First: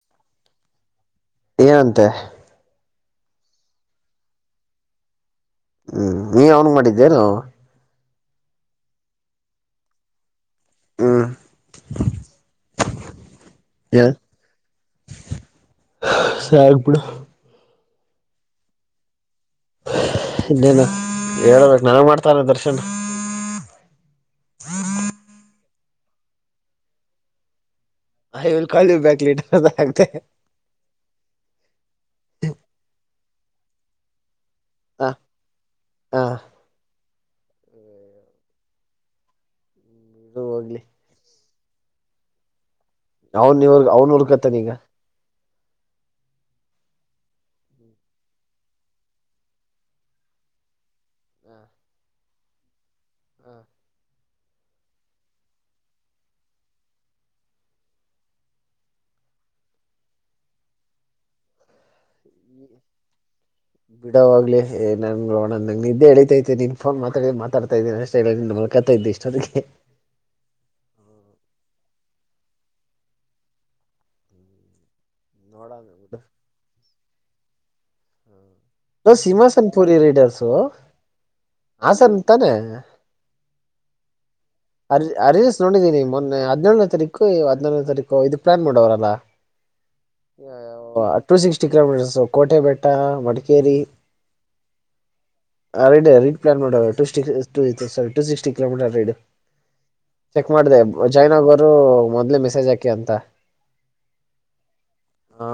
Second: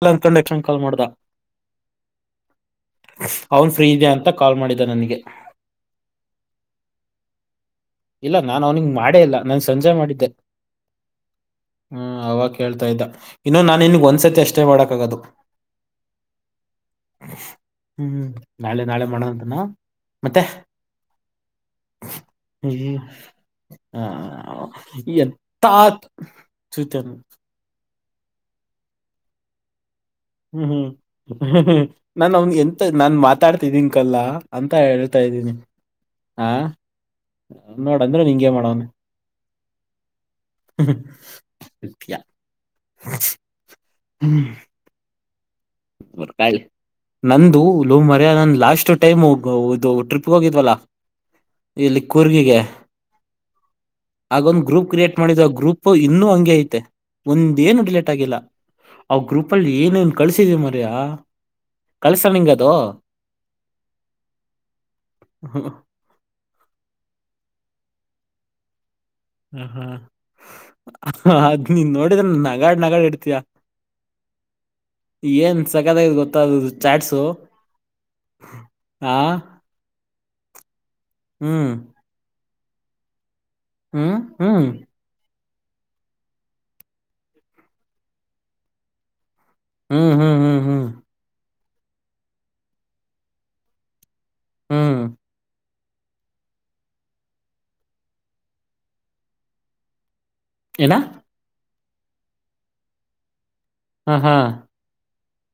ಇಲ್ಲ ಅನ್ಕೊಂಡುೆಕ್ಷನ್ ಕಾಲ್ ಮಾಡ್ದ ಏನಂತೆ ಅವನ್ ಫ್ರೀ ಇದೆಯ ಅಂತ ಕಾಲ್ ಮಾಡಿದ ನನಗೆ ಹ್ಮ್ ನೀ ಅವನ್ ಮಾಡಿದ್ದೀಾರ ಇಲ್ಲ ನಾನು ಅವ್ನಿಗೆ ಮಾಡೇ ಇಲ್ಲ ನಾನ ಸಂಜೆ ಮಾಡಿದ್ದೆ ಹ್ಮ್ ಹ್ಮ ಅವಾಗ ಹೇಳ್ತ ಅತದ ಇನ್ನುೊ ನಾನು ಇನ್ಗ್ ಏ ಒಂದ್ಸತಿ ಅಷ್ಟೇ ಮಾಡಕ ಆಗದು ಸಾಕ್ಬಿಡು ಹ್ಮ್ ನಾಳೆ ನಾಳೆ ಮಾಡೋ ಇನ್ನೇನು ಹೇಳ್ಬೇಕು ನಾನ ಮಾಡ್ತಾನದ್ರ ಹ್ಮ ಹ ತಾತ ಸಿತನೆ ಯಲ್ ಕಾಲಿ ಬ್ಯಾಕ್ ಲೀಟರ್ ಆಗ್ತೆ ಹ್ಮ್ ಹ್ಮ್ ಹ್ಮ್ ಹ್ಮ್ ನಾನನ್ ಅವನ್ ಎಂತ ನಾನ್ ಮಾತಾಡ್ತಿದಿನ್ಕಲ್ಲಾ ಅಂತ ಹ ಹೇಳ್ತಾದೀನಿ ಹ ಹಾ ನ ನೋಡಂದ್ರೆ ನಿಂಂಗಗೆ ಮಾಡವನ ಇದು ಹೋಗ್ಲಿ ಸತಿಯ ಅವನ್ ನೀವ ಅವನ್ ಹುರ್ಕತ ನೀ ಈಗ [unintelligible] ನಂದು ಲ ಲೋ ಮರ್ಯ ನನ್ ಲಾಸ್ಟ್ ಟೈಮ್ ಇದು ಟ್ರಿಪ್ಗೆ ಹೋಗಿದ್ವಲ್ಲಾ ಇಲ್ಲಿ ಕುರ್ಗಿಗೆ ಹಾ ಆಗೊಂದ್ ಗ್ರೂಪ್ ಕ್ರಿಯೇಟ್ ಮಾಡಿದ್ರು ಆ ಗ್ರೂಪ್ ಇನ್ನುೂ ಹಂಗೆ ಐತೆ ಒಂದ ಏನು ಡಿಲೇಟ್ ಆಗಿಲ್ಲ ಅವ ಗ್ರೂಪ ಅಲ್ಲಿ ಏನೇನ್ ಕಳ್ಸಿದೀ ಮರಯ ಕಳ್ಸನಂಗ ಅದು ಬಿಡವಾಗ್ಲಿ ಹ್ಮ್ ನನ್ೋಣಂದಂಗಗೆ ನ ಇದಿದ್ದೆ ಹಿತತೈತೆ ನೀನ್ ಫೋನ್ ಮಾತಾಡ ಮಾತಾಡ್ತ ಕತೈ ಇದಷ್ಟ ಹ್ಮ ಹ್ಮ ಹ ಅದ್ ನೀನ್ ನೋಡಿದ್ರ ನಗಾಡ್ ನಗಾಡ್ ಇಡ್ತಯ ಏನ್ ನೋಡೋಣ ಸಕ್ಕತ್ಗ ಬಿಡು ಗೊತ್ತಾದ ಚಾಟ್ಸು ಆ ಸಿಹಾಸನ್ ಪುರಿ ರೀಡರ್ಸು ಹ್ಮ್ ಹಾಸನ್ಂತಾನೆ ಹ್ಮ್ ಹ್ಮ್ ನೋಡಿದೀನಿ ಮೊನ್ನೆ ಹದಿನೇಳನೇ ತೀ ಹದಿನಲ್ನೇ ತಾರೀಕು ಇದು ಪ್ಲಾನ್ ಮಾಡೋವರಲ್ಲಾ ಹ್ಮ್ ಹ್ಮ್ ಹ್ಮ್ ಹ್ಮ್ ಟು ಸಿಕ್ಸ್ಟಿ ಕಿಲೋಮೀಟರ್ ಕೋಟೆ ಬೆಟ್ಟ ಮಡಿಕೇರಿ ಹ್ಮ್ ಆ ರ ರಡ್ ಪ್ಲಾನ್ ಮಾಡ ಟ ಸಿಟಿ ಕಿಲೋಮೀಟರ್ ರೈಡ್ ಚೆಕ್ ಮಾಡ್ದ ಏನ ಜಾಯ್ನ್ ಆಗೋರು ಮೊದ್ಲ ಮೆಸೇಜ್ ಹಾಕಿ ಅಂತ ಹಾ ಹಾ ಹಾ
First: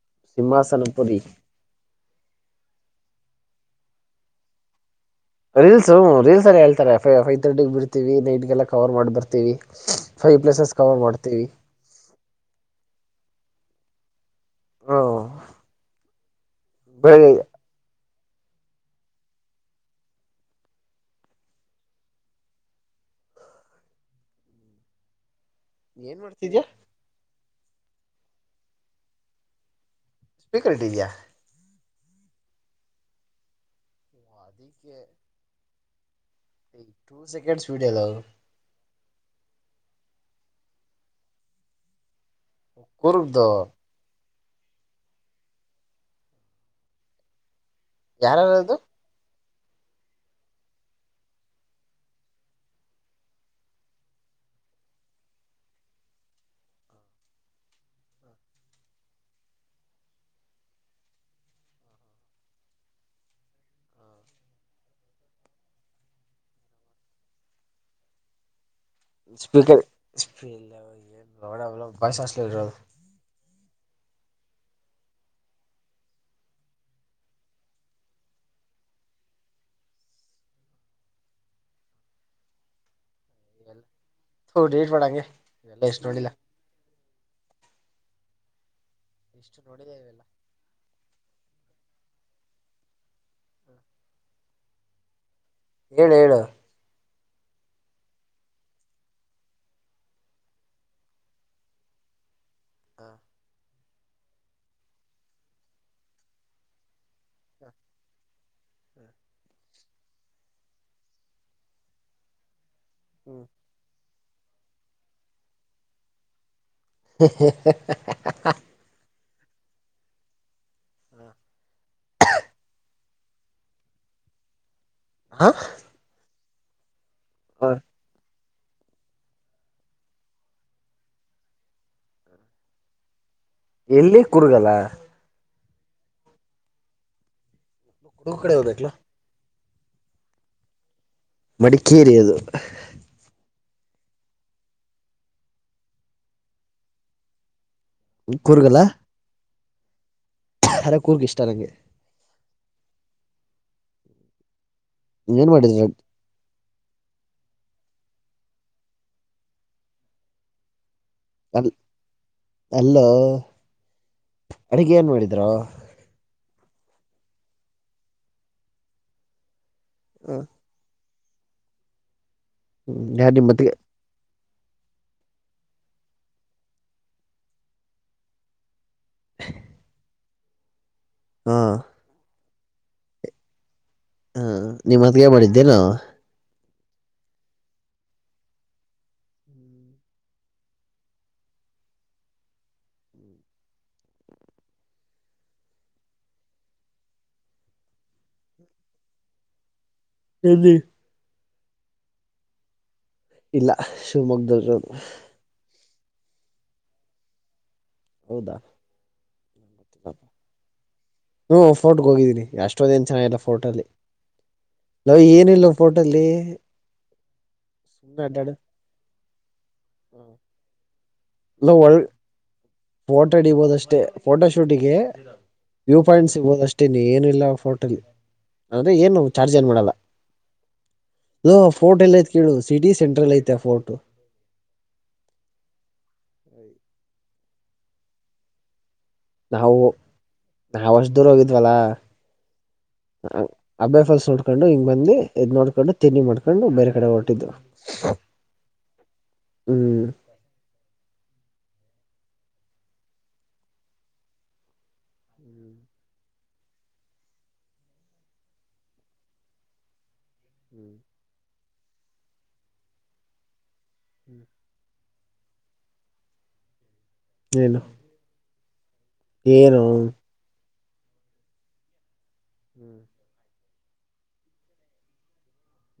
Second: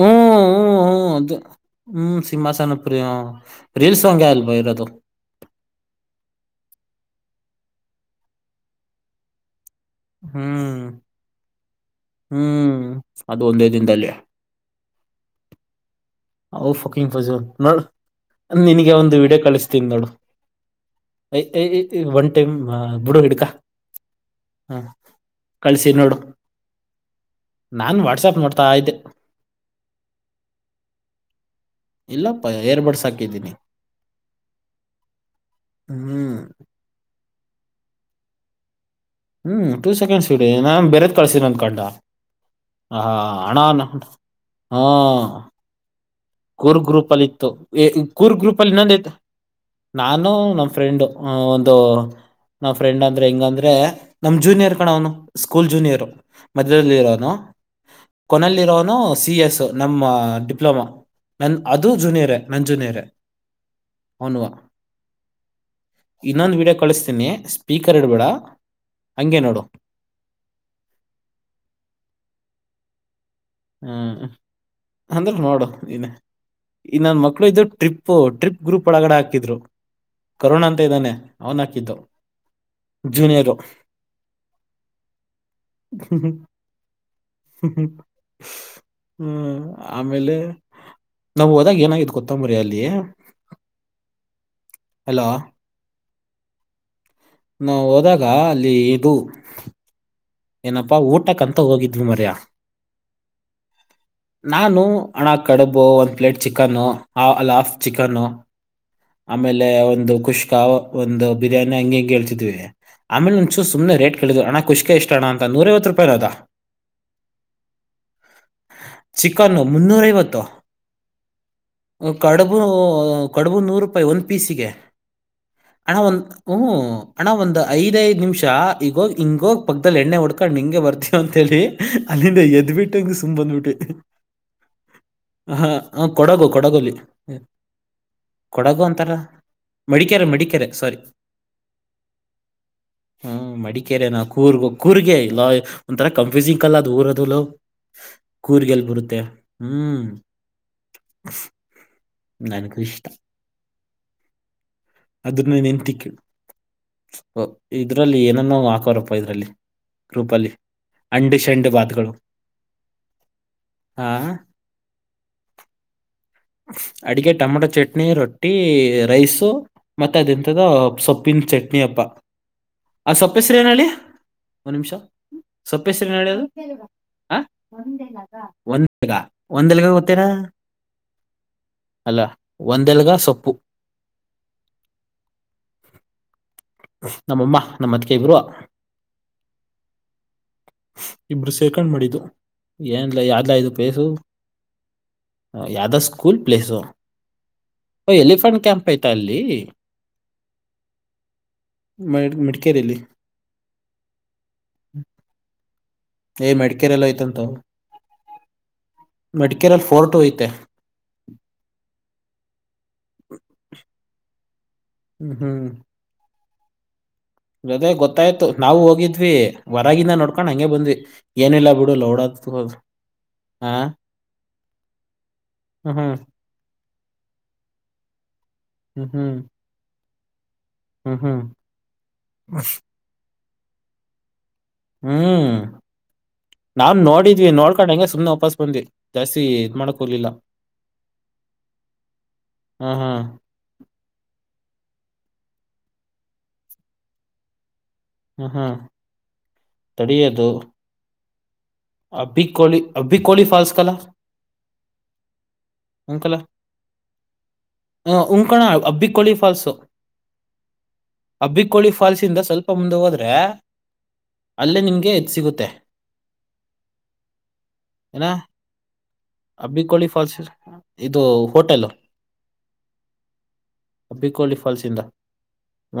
ಹ್ಮ್ ಹ್ಮ ಹ್ಮ್ ಸಿಂಹಾಸನಪುರಿ ಅದು ಹ್ಮ್ ಸೀಂಮಾಸನಪುರ ರೀಲ್ ಸ ಸಾಂಗಲ್ ಬರ ರೀಲ್ಸ್ ರೀಲ್ಸ್ ಎಲ್ಲ ಹೇಳ್ತಾರೆ ಫೈವ್ ತರ್ಟಿಿಗೆ ಬಿರ್ತೀವಿ ನೈಟ್ಗೆಲ್ಲ ಕವರ್ ಮಾಡಿ ಬರ್ತೀವಿ ಫೈವ್ ಪ್ಲೇಸಸ್ ಹ್ಮ್ ಕವರ್ ಮಾಡ್ತೀವಿ ಹ್ಮ್ ಅದು ಒಂದೇ ದಿನದಲ್ಲಿಯ ಹ ಹ ಫಕಿಂಗ್ ಫಜೂ ನೋ ನಿನಗೆ ಒಂದು ವಿಡಿಯೋ ಕಳಿಸ್ತೀನ್ ನೋಡು ಒನ್ ಟೈಮ್ ಬುಡು ಹಿಡ್ಕ ಹ ಕಳ್ಸಿ ನೋಡು ಏನ್ ಮಾಡ್ತಿದ್ಯಾ ನಾನ್ ವಾಟ್ಸಪ್ ನೋಡ್ತಾ ಇದೆ ಸ್ಪೀಕರ್ ಇಟ್ಟಿದಿಯಾ ಇಲ್ಲ ಪ ಏರ್ಬಡ್ಸಾಕಿದ್ದೀನಿ ಅದಕ್ಕೆ ಹ್ಮ್ ಟೂ ಸೆಕಂಡ್ ಸ್ ವೀಡಲ್ಲ ಹ್ಮ್ ಟೂ ಸೆಕೆಂಡ್ಸ್ ಬಿಡಿ ನಾನ್ ಬೇರೆದ್ ಕಳ್ಸ ಬಂದ್ ಕಂಡ ಹಾ ಕೂರ್ಗ್ದು ಹಣಾನ ಹ್ಮ ಕೂರ್ ಗ್ರೂಪ್ ಅಲ್ಲಿ ಇತ್ತು ಕೂರ್ ಗ್ರೂಪ ಅಲ್ಲಿ ಯಾರಾರದು ಇನ್ನೊಂದೈತ ನಾನು ನಮ್ಮ್ ಫ್ರೆಂಡ್ ಒಂದು ನಾವ್ ಫ್ರೆಂಡ್ ಅಂದ್ರೆ ಹೆಂಗ ಅಂದ್ರೆ ನಮ ಜೂನಿಯರ್ ಕಣ ಅವನು ಸ್ಕೂಲ್ ಜೂನಿಯರ್ ಮಧ್ಯದಲ್ಲಿ ಇರೋವನು ಕೊನೆಯಲ್ಲಿರೋನು ಸಿ ಎ ಎಸ್ ನಮ್ಮ ಡಿಪ್ಲೊಮಾ ನನ್ ಅದು ಜುನಿಯರೆ ನನ್ ಜುನಿಯರೆ ಅವನುವಾ ಇನ್ನೊಂದು ವಿೀಡಿಯೋ ಕಳಿಸ್ತೀನಿ ಸ್ಪೀಕರ್ ಇಡ್ಬೇಡ ಹಂಗೆ ನೋಡು ಸ್ಪೀಕರ್ ವಯಸ ಹ್ಮ ಅಂದ್ರ ನೋಡು ನ ಈ ನನ್ನ ಮಕ್ಳು ಇದ್ ಟ್ರಿಪ್ ಟ್ರಿಪ್ ಗ್ರೂಪ್ ಒಳಗಡೆ ಹಾಕಿದ್ರು [unintelligible] ಜುನಿಯರೋ ಥು ಡಿಲೀಟ್ ಮಾಡು ಹಂಗೆ ಇವೆಲ್ಲ ಎಷ್ಟು ನೋಡಿಲ್ಲ ಎಷ್ಟು ಹ್ಮ್ ನೋಡಿಲ್ಲ ಇವೆಲ್ಲ ಆಮೇಲೆ ನಾ್ ಹೋದಾಗ ಏನಾಗಿದೆ ಕೊತ್ತಂಬರಿ ಅಲ್ಲಿ ಅಲ ಏಳು ಹೇಳಏಳು ನಾವು ಹೋದಾಗ ಅಲ್ಲಿ ಇದು ಏನಪ್ಪಾ ಊಟ ಕಂತ ಹೋಗಿದ್ವಿ ಮರ್ಯ ಹ ನಾನು ಹಣ ಕಡುಬು ಒಂದು ಪ್ಲೇಟ್ ಚಿಕನ್ನು ಅಲ್ಲ ಹಾಫ್ ಚಿಕನ್ನು ಆಮೇಲೆ ಒಂದು ಕುಷ್ಕ ಒಂದು ಬಿರಿಯಾನಿ ಹಂಗ ಹಂಗ ಹೇಳ್ತಿದ್ವಿ ಆಮೇಲೆ ಒಂಚೂು ಸುಮ್ಮನೆ ರೇಟ್ ಕೇಳಳಿದು ಅಣ ಖುಷಿಗೆ ಎಷ್ಟ ಅಣ ಅಂತ ನೂರೈವತ್ತು ರೂಪಾಯಿ ಅದ ಹ ಚಿಕನ್ನು ಮುನ್ನೂರೈಐವತ್ತು ಹ್ಮ ಕಡುಬು ಕಡುಬು ನೂರು ರೂಪಾಯಿ ಒಂದು ಪೀಸಿಗೆ ಹಾ ಅಣ್ಣ ಒಂದು ಹ್ ಹಣ ಒಂದು್ ಐದೈದು ನಿಮಿಷ ಚಾ ಈಗೋಗ ಹಿಂಗೋಗ್ ಪಕ್ಕದಲ್ಲಿ ಎಣ್ಣೆ ಹೊಡ್ಕೊಂಡ್ ನಿಂಗೆ ಬರ್ತೀವ ಅಂತೇಳಿ ಅಲ್ಲಿಂದ ಎದ್ ಬಿಟ್ಟಂಗ ಎಲ್ಲಿ ಕುರ್ಗಲ್ಲ ಹಾ ಹ ಕೊಡಗು ಕೊಡಗಲಿ ಕೂರ್ಗ್ ಕಡೆ ಕೊಡಗು ಹೋಗ್ಬೇಕಲ ಅಂತಾರ ಮೆಡಿಕ್ಯಾರ ಮಡಿಕ್ಯಾರ ಸಾರಿ ಮಡಿಕೇರಿ ಅದು ಕರೆ ನ ಕೂರ್ ಕೂರ್ಗೆ ಇಲ್ಲ ಒಂಥರ ಕನ್ಫ್ಯೂಸಿಂಗ ಕಲ್ಲ ಅದು ಊರದ ಕೂರ್ಗಲ್ಲ ಕೂರ್ಗೆಲ್ ಬರುತ್ತೆ ಹ್ಮ್ ಅರೆ ಕೂರ್ಗ್ ಇಷ್ಟ ನಂಗೆ ನನಕ ಇಷ್ಟ ಏನ್ ಅದನ್ನ ಮಾಡಿದ್ರು ಎೆಂತು ಅ ಇದ್ರಲ್ಲಿ ಏನನ್ನೋ ಹಾಕೋರಪ್ಪ ಇದ್ರಲ್ಲಿ ಗ್ರೂಪಲ್ಲಿ ಅಂಡು ಅಲ್ ಶಂಡು ಬಾತಗಳು ಅಲ್ಲೋ ಅಡಗೆ ಏನ್ ಮಾಡಿದ್ರ ಅಡಿಗೆ ಟೊಮಟೊ ಚಟ್ನಿ ರೊಟ್ಟಿ ರೈಸ ಮತ್ತ ಅದ ಇಂಂತದ ಸೊಪ್ಪು ಉಪ್ಪನ್ ಚಟ್ನಿ ಅಪ್ಪ ಆ ಯಾರ್ ಸೊಪ್ಪ ಹೆಸರು ನಿಮ್ಮತ್ಗೆ ಏನಳ್ಳಿ ಒ ನಿಮಿಷ ಸೊಪ್ಪ ಹೆಸರಿದು ಈಗ ಒಂದ ಎಲ್ಗ ಗೋಗ್ತೀರಾ ಹಾ ವಂದೆಲಗ ಸೊಪ್ಪು ಹಾ ನಿಮ್ಮ ಮತ್ಗೆ ಮಾಡಿದ್ದೇ ನ ನಮ್ಮಮ್ಮ ನಮ್ಮ ಅತ್ಕೇ ಬರುವ ಹ ಇಬರು ಸೇರ್ಕೊಂಡ್ ಮಾಡಿದ್ದು ಏನ್ಲ ಯಾರ್ಲ ಇದು ಪೇಸು ಯಾದ ಸ್ಕೂಲ್ ಪ್ಲೇಸು ಓ ಎಲಿಫೆಂಟ್ ಕ್ಯಾಂಪ್ ಐತ ಅಲ್ಲಿ ಸದು ಮ ಮಡಿಕೇರಿಯಲ್ಲಿ ಇಲ್ಲ ಶಿವಮೊಗ್ಗದದು ಏ್ ಮೆಡಿಕೇರೆ ಎಲ್ಲ ಯ್ತಂತ ಹೌದಾ ಮೆಡಿಕೇಲ್ಲ್ ಫೋರ್ಟ್ ಐತೆ ಹ್ಮ ಫೋರ್ಟ್ಗೆ ಹೋಗಿದ್ದೀನಿ ಎಷ್ಟೋಂದೇನ್ ಚೆನ್ನಾಗಿಲ್ಲ ಫೋರ್ಟ ಅಲ್ಲಿ ನಾ್ ಹ್ಮ್ ಏನಿಲ್ಲ ಫೋಟಲ್ಲಿ ಜೊತೆ ಗೊತ್ತಾಯ್ತು ನಾವು ಹೋಗಿದ್ವಿ ಹೊರಗಂದ ನೋಡ್ಕೊಂಡ್ ಹಂಗಗೆ ಬಂದ್ವಿ ಇಲ್ಲ ಏನಿಲ್ಲಲ್ಲ ಒ ಬಿಡು ಲೋಡ ಹದ್ರರು ಫೋಟೋ ಹಿಡಿಬೋದಷ್ಟೇ ಫೋಟೋ ಶೂಟಿಗೆ ಹ್ಮ್ ವ್ಯೂ ಹ್ಮ್ ಪಾಯಿಂಟ್ಸ್ ಸಿಗಬೋದಷ್ಟೆ ಅಷ್ಟೇ ಏನುಿಲ್ಲಲ್ಲ ಫೋಟೋಲಿ ಅಂದ್ರೆ ಹ್ಮ್ ಏನು ಹ್ಮ್ ಚಾರ್ಜ್ ಏನ್ ಮಾಡಲ್ಲ ಹ್ಮ್ ಹ್ಮ್ ಹೋ ಫೋರ್ಟ್ ಎಲ್ಲ ಐತ್ ಕೇಳು ಸಿಟಿ ಸೆಂಟ್ರಲ್ ಐತೆ ಆ ಫೋರ್ಟ್ ಹ್ಮ್ ನಾನ್ ನೋಡಿದ್ವಿ ನೋಡ್ಕೊಂಡ ಹಂಗೆ ಸುಮ್ನೆ ವಾಪಸ್ ಬಂದ್ವಿ ಜಾಸ್ತಿ ಇದ್ ನಾವು ಮಾಡಕ್ ಹೋಗ್ಲಿಲ್ಲ ನಾವವುಷ್ಟ ದೂರ ಹೋಗಿದ್ವಲ್ಲ ಹಾ ಹಾ ಅಬಾಯ ಫಾಲ್ಸ್ ನೋಡ್ಕೊಂಡು ಹಿಂಗ ಬಂದಿ ಇದ್ ನೋಡ್ಕೊಂಡು ತಿನ್ನಿ ಮಾಡ್ಕೊಂಡು ಬೇರೆ ಕಡೆ ಹೊರಟಿದ್ದವು ಹ ಹಾ ಹ್ಮ್ ತಡಿಯದು ಅಭಿ ಕಳ ಅಬ್ಬಿ ಕಳಫಲ್ಸ್ ಕಲ ಹಂಕಲ ಉಂಕಣ ಅಬ್ಬಿಕೋಳಿ ಫಾಲ್ಸೋ ಹ್ಮ್ ಅಬ್ಬಿಕೋಳಿ ಫಾಲ್ಸ್ ಇಂದ ಸ್ವಲ್ಪ ಮುಂದೆ ಹೋದ್ರೆ ಅಲ್ಲೇ ನಿಮ್ಗೆ ಸಿಗುತ್ತೆ ಏನು ಏನ ಅಬ್ಬಿಕೋಳಿ ಏನು ಫಾಲ್ಸ್ ಇದು ಹೋಟೆಲ್ ಹ್ಮ್ ಅಬಿಕೋಲಿ ಫಾಲ್ಸ್ ಇಂದ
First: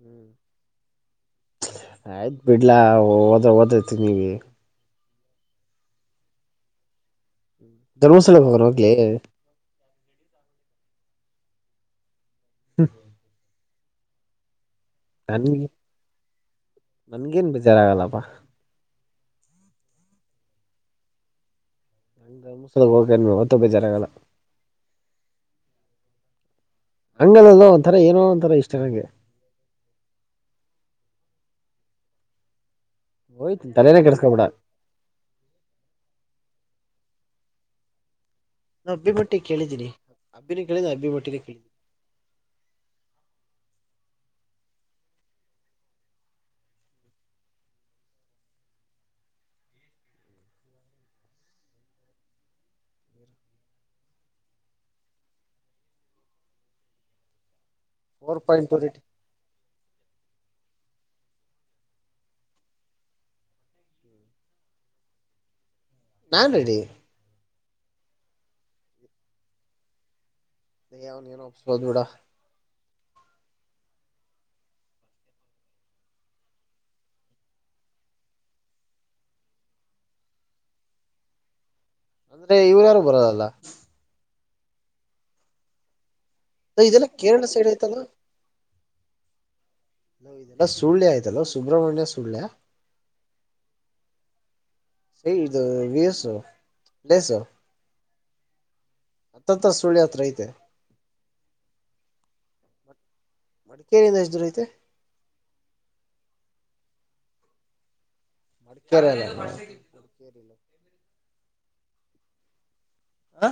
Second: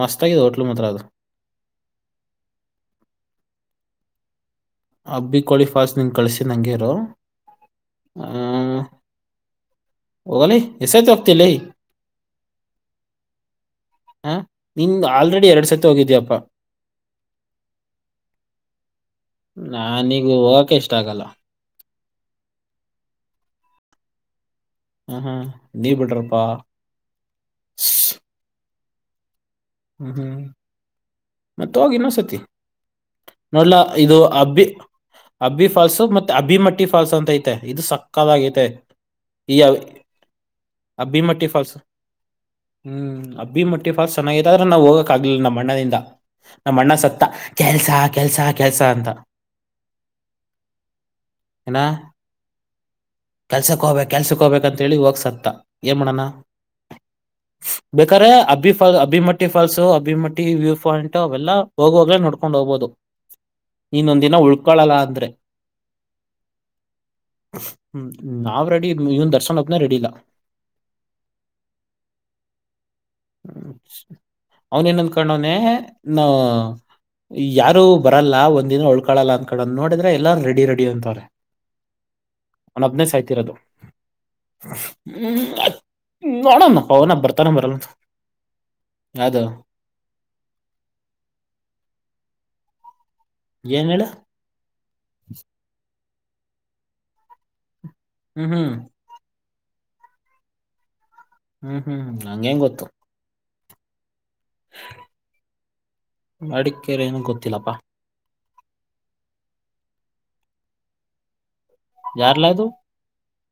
ಹ್ಮ ಹೋಟ್ಲು ಮಾತ್ರ ಅದು ಆಯ್ತ್ ಬಿಡ್ಲಾ ಓದ ಓದೈತಿ ನೀಗೆ ಅಬ್ಬಿ ಕೋಳಿ ಫಾಲ್ಸ್ ನಿಂಗ್ ಕಳಸ್ತೀನಿ ಹಂಗೆ ಇರು ಆ ಧರ್ಮಸ್ಥಳಕೆ ಹೋಗವರ ಹೋಗ್ಲಿ ಹೋಗಲಿ ಎಸೇತ ಹೋಗ್ತಿಯಲೆ ಹ್ಮ [inaudible] ಹಾ ನಿನ್ ಆಲ್ರೆಡಿ ಎರಡ್ ಸತಿ ಹೋಗಿದೀಯಪ್ಪಾ ನನ್ಗೇನ್ ಬೇಜಾರಾಗಲ್ಲಪ್ಪಾ ನಾನೀಗ ಹೋಗಕ ಇಷ್ಟ ಆಗಲ್ಲ ಅಂಗ ಮುಸಲ ಹೋಕ ಮತ್ತ ಯಾವತ್ತ್ ಬೆಜರಾಗಲ್ಲ ಹ ಹಾ ನೀ ಬಿಡ್ರಪಾ ಹಂಗದಲೋ ಒಂಥರ ಏನೋ ಒಂಥರ ಇಷ್ಟ ನಂಗೆ ಹ್ಮ್ ಹ್ಮ್ ಮತ್ತ ಹೋಗಿ ಇನ್ನೊಂದ್ಸತಿ ನೋಡ್ಲ ಹೋಯ್ತಿನ್ ತಲೆನೇ ಇದು ಕೆಡ್ಸ್ಕೊಬೇಡ ಅಬಿ ಅಬಿ ಫಾಲ್ಸು ಮತ್ತೆ ಅಬಿ ಮಟ್ಟ ಫಾಲ್ಸ್ ಅಂತ ಐತೆ ಇದು ಸಕ್ಕತಗೈತೆ ನಾ ಅಬ್ಬಿ ಮಟ್ಟಿ ಈ ಕೇಳಿದ್ದೀನಿ ಅಬ್ಬಿನೂ ಕೇಳಿದೆ ಅಬ್ಬಿ ಮಟ್ಟಿನೂ ಕೇಳಿದ್ದೀನಿ ಮಟ್ಟಿಫಾಲಸ್ ಹ್ಮ್ ಅಬ್ಬಿ ಮಟ್ಟಿಫಲ್ಸ್ ಸನ್ನಾಯತ ಹ ನಾವು ಹೋಗಕಕ್ಗ್ಲಿಲ್ಲ ನಮ್ಮ ಅಣ್ಣದಿಂದ ನಮ್ಮ ಅಣ್ಣ ಸತ್ತ ಕೆಲ್ಸ ಕೆಲ್ಸ ಕೆಲ್ಸ ಅಂತ [inaudible] ಇ್ಣ ಕೆಲ್ಸಕ್ ಹೋಗ್ಬೇಕ್ ಕೆಲ್ಸಕ್ ಹೋಗಬೇಕಂತೇಳಿ ಹೋಗಸತ್ತ ಏನ್ ಮಾಡಣ ಬೇಕಾದಾರೆೆ four point Abbi to fall rate ಅಬಿ ಮಟ್ಟ ಫಾಲ್ಸ್ ಅಭಿಮಟ್ಟಿ ವ್ಯೂ್ ಪಾಯಿಂಟ್ ಅವೆಲ್ಲಾ ಹೋಗುವಾಗ್ಲೇ ನೋಡ್ಕೊಂಡ್ ಹೋಗಬಹುದು ಇನ್ನೊಂದಿನ ಉಳ್ಕೊಳಲ್ಲ ಅಂದ್ರೆ ನಾನ್ ರೆಡಿ ಹ್ಮ್ ನಾವ್ ರೆಡಿ ಇವನ್ ದರ್ಶನ್ ಒಬ್ನೇ ರೆಡಿ ಇಲ್ಲಾ ಏ ಅವನೇನು ಒಪ್ಸಿಬೋದು ಬಿಡೋ ಹ್ಮ ಅವನೇನ್ ಅನ್ಧಕೊಂಡವ್ನೆ ಯಾರು ಬರಲ್ಲ ಒಂದಿನ ಉಳ್ಕಳಲ್ಲ ಅಂದಕೊಂದವನೇ ನೋಡಿದ್ರೆ ಎಲ್ಲ ರೆಡಿ ರೆಡಿ ಅಂತವ್ರೆ ಅಂದ್ರೆ ಇವರು ಯಾರು ಅವ್ನೊಬ್ನೇ ಬರೋದಲ್ಲ ಸಾಯ್ತಿರೋದು ಹ್ಮ್ ನೋಡಣಪ್ಪ ಇದೆಲ್ಲ ಅವನ ಕೇರಳ ಬರ್ತಾನ ಸೈಡ್ ಬರಲ್ಲಂತ ಐತಲ್ಲ ಯದು ಲೋ ಸುಳ್ಯ ಆಯ್ತಲ್ಲ ಸುಬ್ರಹ್ಮಣ್ಯ ಸುಳ್ಯ ಏನ್ ಹೇಳು ಏ ಇದು ರೀಲ್ಸ್ ಪ್ಲೇಸ್ ಹ್ಮ್ ಹ್ಮ್ ಹತ್ತ ಹತ್ರ ಸುಳ್ಯ ಅತ್ರ ಅಯ್ತೆ ಹ್ಮ್ ಹ್ಮ್ ಹ್ಮ್ ನಂಗೇನ್ ಗೊತ್ತು ಮಡಿಕೇರಿಯಿಂದ ಎಸ್ಟ್ ದೋರ ಅಯ್ತೆ ಮಡಿಕೇರೆ ಏನ ಗೊತ್ತಿಲ್ಲಪ್ಪಾ ಮಡಿಕೇರಿ ಎಲ್ಲ ಮಡಿಕೇರಿಲ್ಲ ಯಾರಲದು ಹ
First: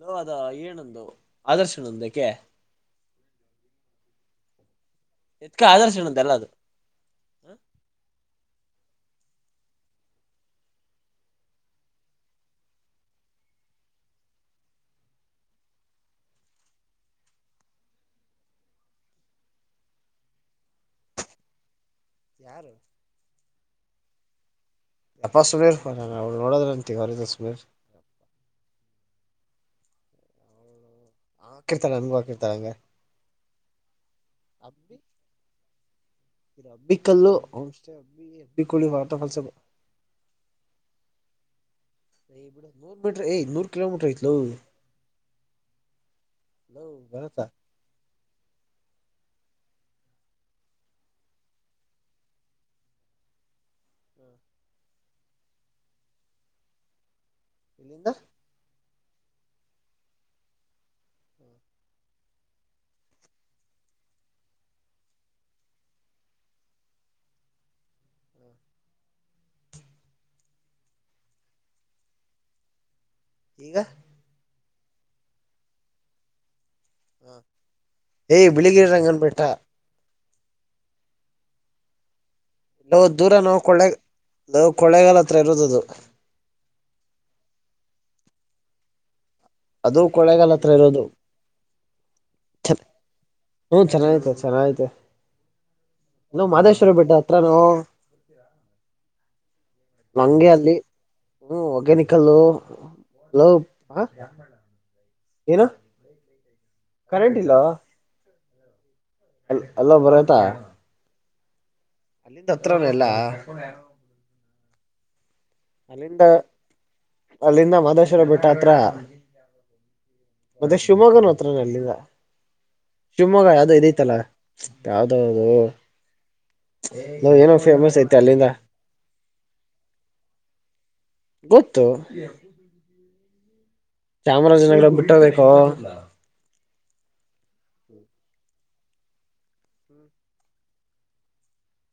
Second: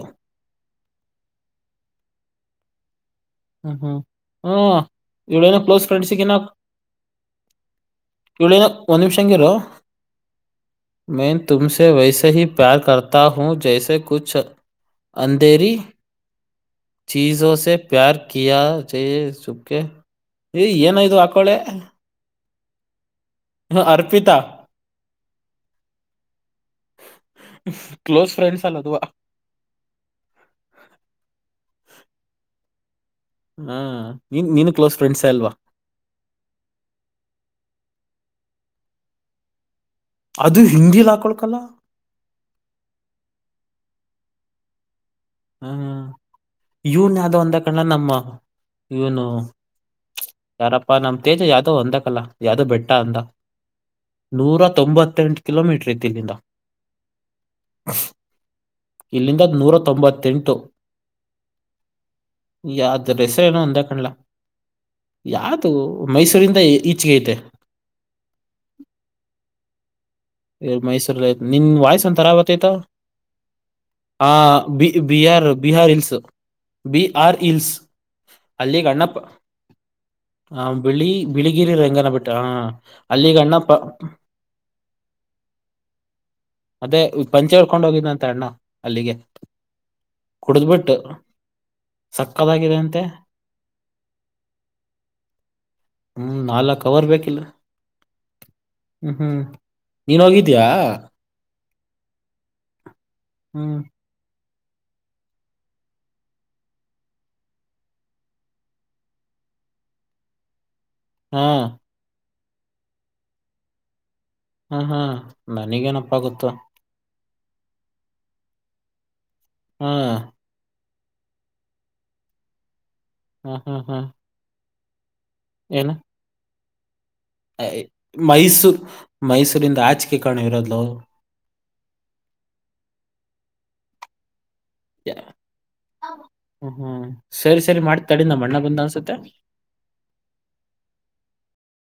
ನೋ ಅದ ಏನೊಂದು ಆದರ್ಶನೊಂದಕೆ ಹ್ಮ ಹ್ಮ್ ಹ್ಮ ಇವಳೆನೋ ಎತ್ಕ ಕ್ಲೋಸ್ ಆದರ್ಶನೊಂದು ಎಲ್ಲ ಫ್ರೆಂಡಸೀಗೇನೋ ಅದು ಳಿನ ಒಂದ್ ನಿಮಿಷ ಹಂಗಿರು ಮೈ ತುಮಸೆ ವೈಸ ಹೀ ಪ್ಯಾರ ಕತ ಹೂಂ ಜೈಸೆ ಕುಛ ಅಂಧೇರಿ ಚೀಜೊಸ ಪ್ಯಾರ ಅಕಿಯಾ ಚೈ ಸುಕ್ಕೆ ಈ ಏನಯ್ತು ಆಕಳೆ ಯಾರು ಹ್ಮ ಅರ್ಪಿತಾ ಅಪ ಸುಮೇರ್ರ ಅವ ನೋಡದಂತ ಹೊ ಸಮೇ ಹ [inaudible] ಹಾಕರ್ತಾರೆ ನಮಗೆ ಹಾರ್ತಾರೆ ಅಂಗ ಹಾ ನೀನ್ ನೀನು ಕ್ಲೋಸ್ ಫ್ರೆಂಡ್ಸ್ ಅಲ್ವಾ ರಬ ಕಲ್ಲು ಬಿಕೋಳ ವಾಟರ್ಫಲ್ ಸ ಅದು ಹಿಂದಿಲಿ ಹಾಕೊಳ್ಕಲ್ಲ ಬಿಡ ನೂರ್ ಮೀಟ್ರ ಏ್ ನೂರ್ ಕಿಲೋಮೀಟರ್ ತ್ಲ ಹ್ಮ ಇವನ್ ಯದ ಬರುತ್ತಾ ಒಂದ ಕನ್ನ ನಮ್ಮ ಇವನು ಯಾರಪ್ಪ ನಮ ತೇಜ ಯಾದವ ಅಂದ ಕಲ್ಲ ಯಾದವ ಬೆಟ್ಟ ಅಂದ ನೂರ ತೊಂಬತ್ತೆಂಟು ಕಿಲೋ ಮೀಟರ್ ಇದ್ದಲ್ಲಿಂದ ಇಲ್ಲಿಂದಂದು [unintelligible] ಇಲ್ಲಿಂದ ನೂರ ತೊಂಬತ್ತೆಂಟು ಯ ಅದ ರೆಸನ ಅಂದಾ ಕಣಲ ಯಾದುು ಮೈಸೂರಿಂದ ಈಚೆಗೆ ಐತೆ ಹ್ಮ [inaudible] ಮೈಸೂರ ನಿನ್ ವಾಯ್ಸ ಒಂತರ ಆವತ್ತತ ಈಗ ಆ ಬಿ Bihar Bihar hills B R hills ಏಯ್ ಅಲ್ಲಿ ಬಿಳಿಗಿರಿ ಕಣ್ಣಪ್ಪ ರಂಗನ ಬೆಟ್ಟ ಹ ಬಿಳಿ ಬಿಳಿಗಿರಿ ರಂಗನ ಬಿಟ್ಟ ಹ ಲೋ ದೂರ ಅಲ್ಲಿಗ ನಾವು ಅಣ್ಣಪ್ಪ ಕೊಳ್ಳೆ ಲೋ ಕೊಳ್ಳೇಗಾಲ ಹತ್ರ ಇರೋದದು ಮತ್ತೇ ಪಂಚೆ ಹಳ್ಕೊಂಡ್ ಹೋಗಿದ್ದ ಅಂತ ಅಣ್ಣ ಅಲ್ಲಿಗೆ ಅದು ಕೊಳೆಗಾಲ ಹತ್ರ ಕುಡಿದ್ಬಿಟ್ಟು ಇರೋದು ಸಕ್ಕದಾಗಿದೆ ಅಂತೆ ಹ್ಮ ಚೆನ್ನಐ್ತ ಚೆನ್ನ ಆಐ್ತ ಹ್ಮ್ ಅಲೋ ನಾಲ್ಕ್ ಮಾದೇಶ್ವರ ಅವರ್ ಬಿಟ್ಟ ಬೇಕಿಲ್ಲ ಹತ್ರನು ಹ್ಮ್ ಹ್ಮ್ ನೀನ್ ಹೋಗಿದ್ದಯ ಹ ಒಗ್ಯನಿಕಲ ಹ್ಮ್ ಹ ಏನು ಕರೆಂಟ್ ಇಲ್ಲವಾ ಅ ಅಲ್ಲ ಬರಯ್ತಾ ಹಾ ಅಲ್ಲಿಂದ ಹತ್ರನ ಎಲ್ಲಾ ಹಾ ಹ್ಮ ನನಿಗೇನಪ್ಪ ಗೊತ್ತು ಅಲ್ಲಿಂದ ಮಾದೇಶ್ವರ ಬಿಟ್ಟ ಹತ್ರ ಹ್ಮ ಅದೇ ಶಿವಮೊಗ್ಗನ ಹತ್ರ ಅಲ್ಲಿಗ ಶಿವಮೊಗ್ಗ ಹಾ ಯಾವವು್ದೋ ಹಾ ಹಾ ಇದೈತಲ್ಲ ಯ ಹ ಅ ಮೈಸೂರ್ ಮೈಸೂರಿಂದ ಆಚಿಕೆ ಕಾಣ ಇರೋದಲು ಗೊತ್ತು ಚಾಮರಾಜನಗ ಬಿಟ್ಟಬೇಕು ಹ್ಮ್ ಸರಿ ಸರಿ ಮಾಡಿ ತಡ ನ ಅಣ್ಣ ಬಂದ್ ಅನ್ಸುತ್ತೆ [inaudible]